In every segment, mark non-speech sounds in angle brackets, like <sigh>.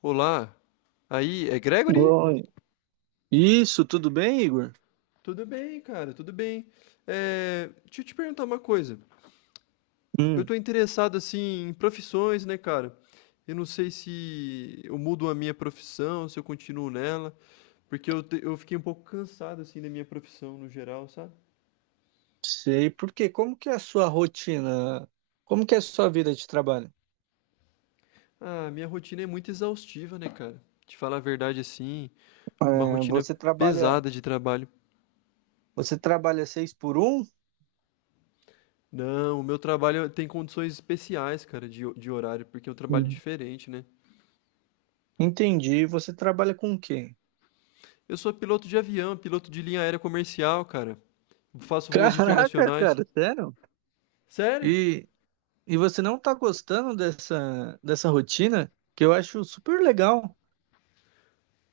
Olá, aí é Gregory? Oi. Isso, tudo bem, Igor? Tudo bem, cara, tudo bem. É, deixa eu te perguntar uma coisa. Eu Hum. tô interessado assim em profissões, né, cara? Eu não sei se eu mudo a minha profissão, se eu continuo nela, porque eu fiquei um pouco cansado assim da minha profissão no geral, sabe? Sei por quê. Como que é a sua rotina? Como que é a sua vida de trabalho? Ah, minha rotina é muito exaustiva, né, cara? Te falar a verdade assim, uma É, rotina Você trabalha, pesada de trabalho. você trabalha seis por um? Não, o meu trabalho tem condições especiais, cara, de horário, porque é um trabalho Uhum. diferente, né? Entendi. Você trabalha com o quê? Eu sou piloto de avião, piloto de linha aérea comercial, cara. <laughs> Faço voos Caraca, internacionais. cara, sério? Sério? E, e você não tá gostando dessa rotina? Que eu acho super legal.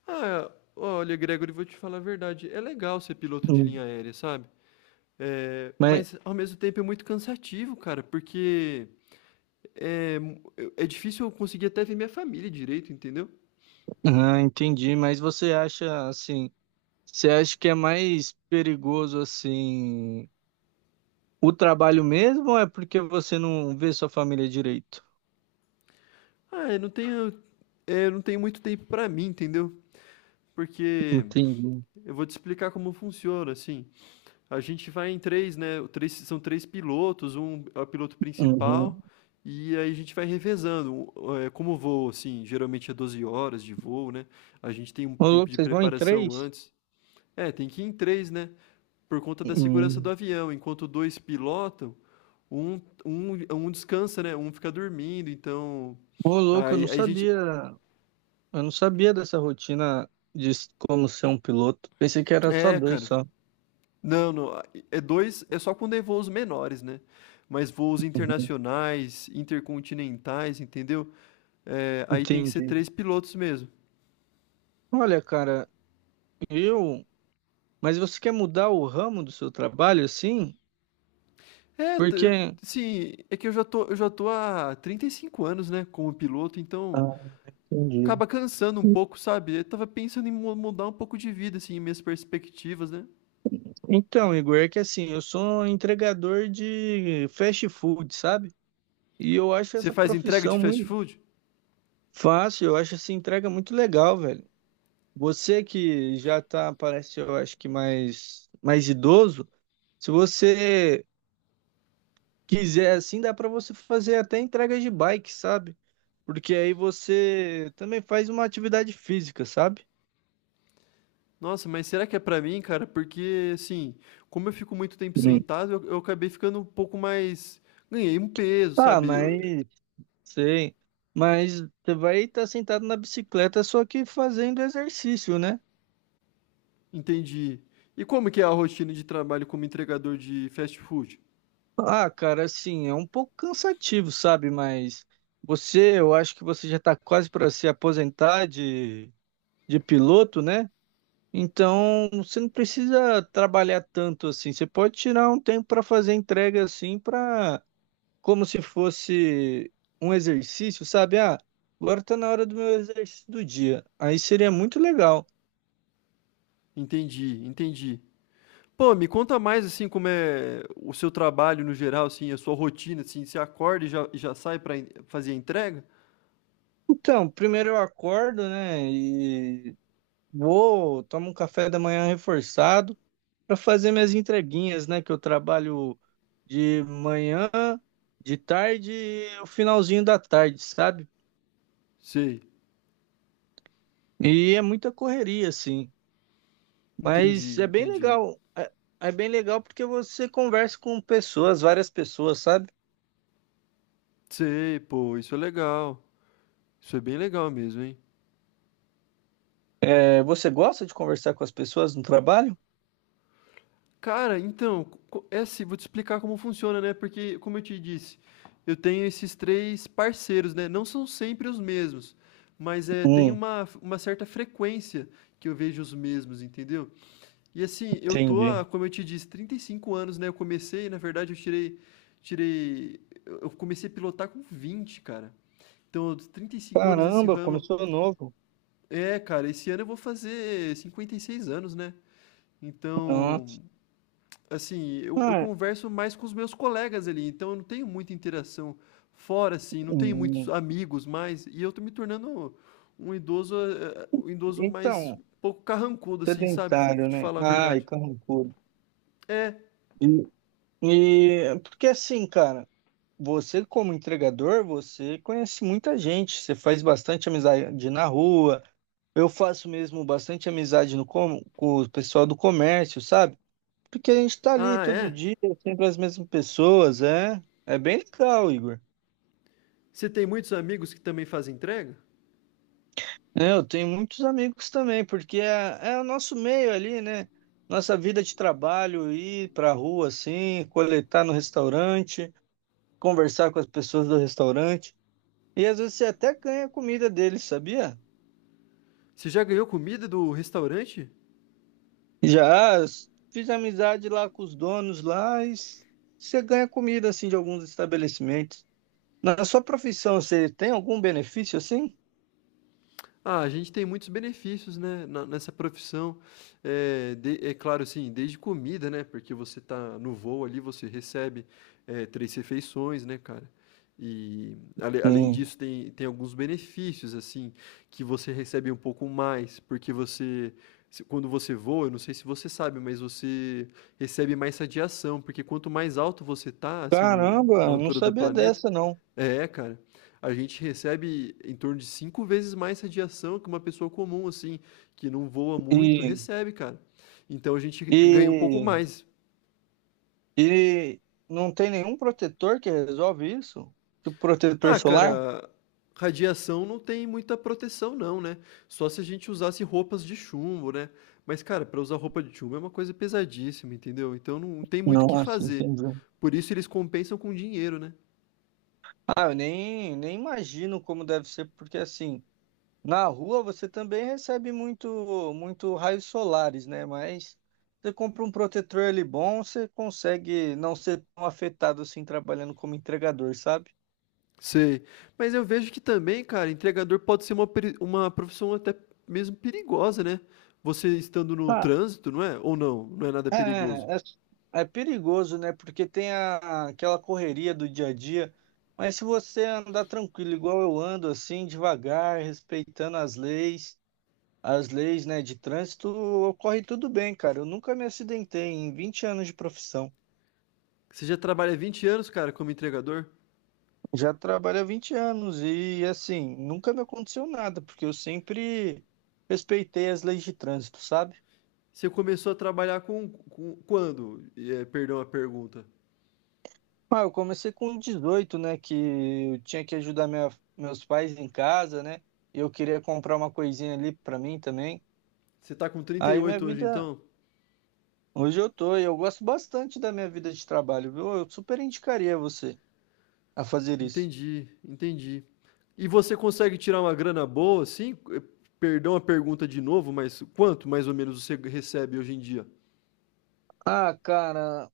Ah, olha, Gregory, vou te falar a verdade. É legal ser piloto de linha Hum. aérea, sabe? É, Mas, mas ao mesmo tempo é muito cansativo, cara, porque é, é difícil eu conseguir até ver minha família direito, entendeu? ah, entendi. Mas você acha assim? Você acha que é mais perigoso assim? O trabalho mesmo ou é porque você não vê sua família direito? Ah, eu não tenho muito tempo pra mim, entendeu? Porque Entendi. eu vou te explicar como funciona, assim. A gente vai em três, né? Três, são três pilotos, um é o piloto Uhum. principal, e aí a gente vai revezando. Como o voo, assim, geralmente é 12 horas de voo, né? A gente tem um Ô, tempo louco, de vocês vão em preparação três? antes. É, tem que ir em três, né? Por conta da segurança do Hum. avião. Enquanto dois pilotam, um descansa, né? Um fica dormindo, então. Ô, louco, eu Aí, não aí a gente. sabia. Eu não sabia dessa rotina de como ser um piloto. Pensei que era só É, dois cara. só. Não, não, a É dois, é só quando é voos menores, né, mas voos Uhum. internacionais, intercontinentais, entendeu, aí tem que ser Entendi. 3 pilotos mesmo. Olha, cara, eu. Mas você quer mudar o ramo do seu trabalho assim? É, t Porque. assim, é que eu já tô há 35 anos, né, como piloto, então Ah, entendi. acaba cansando um pouco, sabe. Eu estava pensando em mu mudar um pouco de vida, assim, minhas perspectivas, né. Então, Igor, é que assim, eu sou entregador de fast food, sabe? E eu acho Você essa faz entrega de profissão fast muito. food? Fácil, eu acho essa entrega muito legal, velho. Você que já tá, parece, eu acho que mais idoso, se você quiser assim, dá para você fazer até entregas de bike, sabe? Porque aí você também faz uma atividade física, sabe? Nossa, mas será que é pra mim, cara? Porque, assim, como eu fico muito tempo Sim. sentado, eu acabei ficando um pouco mais. Ganhei um peso, Tá, sabe? Mas sei. Mas você vai estar sentado na bicicleta só que fazendo exercício, né? Entendi. E como que é a rotina de trabalho como entregador de fast food? Ah, cara, assim, é um pouco cansativo, sabe? Mas você, eu acho que você já está quase para se aposentar de piloto, né? Então, você não precisa trabalhar tanto assim. Você pode tirar um tempo para fazer entrega assim, para como se fosse um exercício, sabe? Ah, agora tá na hora do meu exercício do dia. Aí seria muito legal. Entendi, entendi. Pô, me conta mais, assim, como é o seu trabalho no geral, assim, a sua rotina, assim, você acorda e já sai fazer a entrega? Então, primeiro eu acordo, né? E tomo um café da manhã reforçado. Para fazer minhas entreguinhas, né? Que eu trabalho de manhã, de tarde e o finalzinho da tarde, sabe? Sei, E é muita correria, assim. Mas entendi, é bem entendi. legal. É bem legal porque você conversa com pessoas, várias pessoas, sabe? Sei, pô, isso é legal. Isso é bem legal mesmo, hein? É, você gosta de conversar com as pessoas no trabalho? Cara, então, co é assim, vou te explicar como funciona, né, porque como eu te disse, eu tenho esses 3 parceiros, né, não são sempre os mesmos, mas, é tem Hum, uma certa frequência que eu vejo os mesmos, entendeu. E assim, eu tô Entendi. há, como eu te disse, 35 anos, né, eu comecei na verdade eu tirei tirei eu comecei a pilotar com 20, cara. Então, dos 35 anos nesse Caramba, ramo. começou novo. É, cara, esse ano eu vou fazer 56 anos, né. Então, Nossa. Assim, eu Ah, converso mais com os meus colegas ali, então eu não tenho muita interação fora, assim, não tenho muitos hum, amigos mais, e eu tô me tornando um idoso, um idoso mais um então, pouco carrancudo, assim, sabe, vou sedentário, te né? falar a Ai, verdade. carrancudo. É. E, e porque assim, cara. Você, como entregador, você conhece muita gente, você faz bastante amizade na rua. Eu faço mesmo bastante amizade no com o pessoal do comércio, sabe? Porque a gente tá ali "Ah, todo é? dia, sempre as mesmas pessoas, é. É bem legal, Igor. Você tem muitos amigos que também fazem entrega? É, eu tenho muitos amigos também, porque é o nosso meio ali, né? Nossa vida de trabalho, ir pra rua assim, coletar no restaurante, conversar com as pessoas do restaurante. E às vezes você até ganha a comida deles, sabia? Você já ganhou comida do restaurante?" Já fiz amizade lá com os donos lá e você ganha comida assim de alguns estabelecimentos. Na sua profissão, você tem algum benefício assim? Ah, a gente tem muitos benefícios, né, na nessa profissão, eh, de é claro, assim, desde comida, né, porque você tá no voo ali, você recebe, 3 refeições, né, cara. E ale além Sim. disso tem alguns benefícios, assim, que você recebe um pouco mais, porque você se quando você voa, eu não sei se você sabe, mas você recebe mais radiação, porque quanto mais alto você tá, assim, no na Caramba, não altura do sabia planeta dessa não. é, cara. A gente recebe em torno de 5 vezes mais radiação que uma pessoa comum, assim, que não voa muito, E, recebe, cara. Então a gente ganha um pouco e, mais. e não tem nenhum protetor que resolve isso? Tipo protetor Ah, solar? cara, radiação não tem muita proteção, não, né? Só se a gente usasse roupas de chumbo, né? Mas, cara, para usar roupa de chumbo é uma coisa pesadíssima, entendeu? Então não tem muito o que Nossa, fazer. entendi. Por isso eles compensam com dinheiro, né? Ah, eu nem imagino como deve ser, porque assim, na rua você também recebe muito, muito raios solares, né? Mas você compra um protetor ali bom, você consegue não ser tão afetado assim trabalhando como entregador, sabe? Sei. Mas eu vejo que também, cara, entregador pode ser uma profissão até mesmo perigosa, né? Você estando no Tá. trânsito, não é? Ou não, não é nada É, perigoso. é, é perigoso, né? Porque tem aquela correria do dia a dia. Mas se você andar tranquilo, igual eu ando, assim, devagar, respeitando as leis, né, de trânsito, ocorre tudo bem, cara. Eu nunca me acidentei em 20 anos de profissão. Você já trabalha 20 anos, cara, como entregador? Já trabalho há 20 anos e, assim, nunca me aconteceu nada, porque eu sempre respeitei as leis de trânsito, sabe? Você começou a trabalhar quando? Perdão a pergunta. Ah, eu comecei com 18, né, que eu tinha que ajudar meus pais em casa, né? E eu queria comprar uma coisinha ali pra mim também. Você tá com trinta e Aí minha oito hoje, vida, então? hoje eu tô, e eu gosto bastante da minha vida de trabalho, viu? Eu super indicaria você a fazer isso. Entendi, entendi. E você consegue tirar uma grana boa, assim? Perdão a pergunta de novo, mas quanto mais ou menos você recebe hoje em dia? Ah, cara,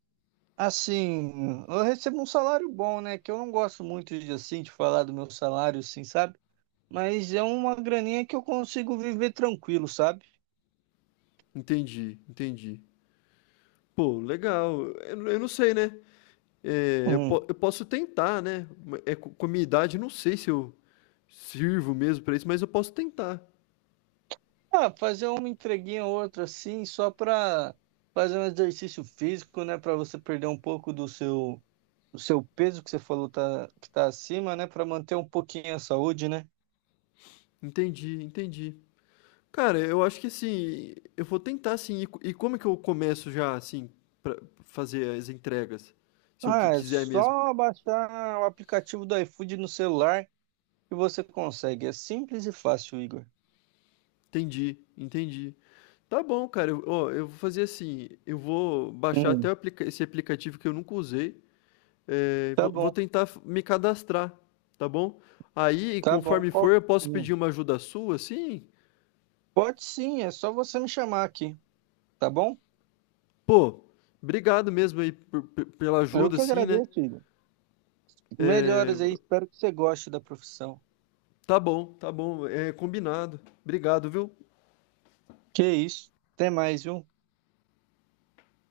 assim, eu recebo um salário bom, né? Que eu não gosto muito de assim de falar do meu salário, assim, sabe? Mas é uma graninha que eu consigo viver tranquilo, sabe? Entendi, entendi. Pô, legal. Eu não sei, né? É, Hum. Eu posso tentar, né? É, com a minha idade, eu não sei se eu sirvo mesmo pra isso, mas eu posso tentar. Ah, fazer uma entreguinha ou outra assim, só para fazer um exercício físico, né? Para você perder um pouco do seu peso que você falou tá, que tá acima, né? Para manter um pouquinho a saúde, né? Entendi, entendi. Cara, eu acho que assim, eu vou tentar assim. E como é que eu começo já, assim, pra fazer as entregas? Se eu Ah, é quiser mesmo. só baixar o aplicativo do iFood no celular e você consegue. É simples e fácil, Igor. Entendi, entendi. Tá bom, cara. Eu, ó, eu vou fazer assim. Eu vou baixar até Hum. o esse aplicativo que eu nunca usei. É, Tá vou bom, tentar me cadastrar, tá bom? Aí, tá bom. conforme for, eu posso Hum. pedir uma ajuda sua, assim? Pode sim, é só você me chamar aqui, tá bom? Pô, obrigado mesmo aí pela Eu ajuda, que assim, né? agradeço, Igor. É, Melhores aí, espero que você goste da profissão. Tá bom, é combinado. Obrigado, viu? Que isso. Até mais, viu?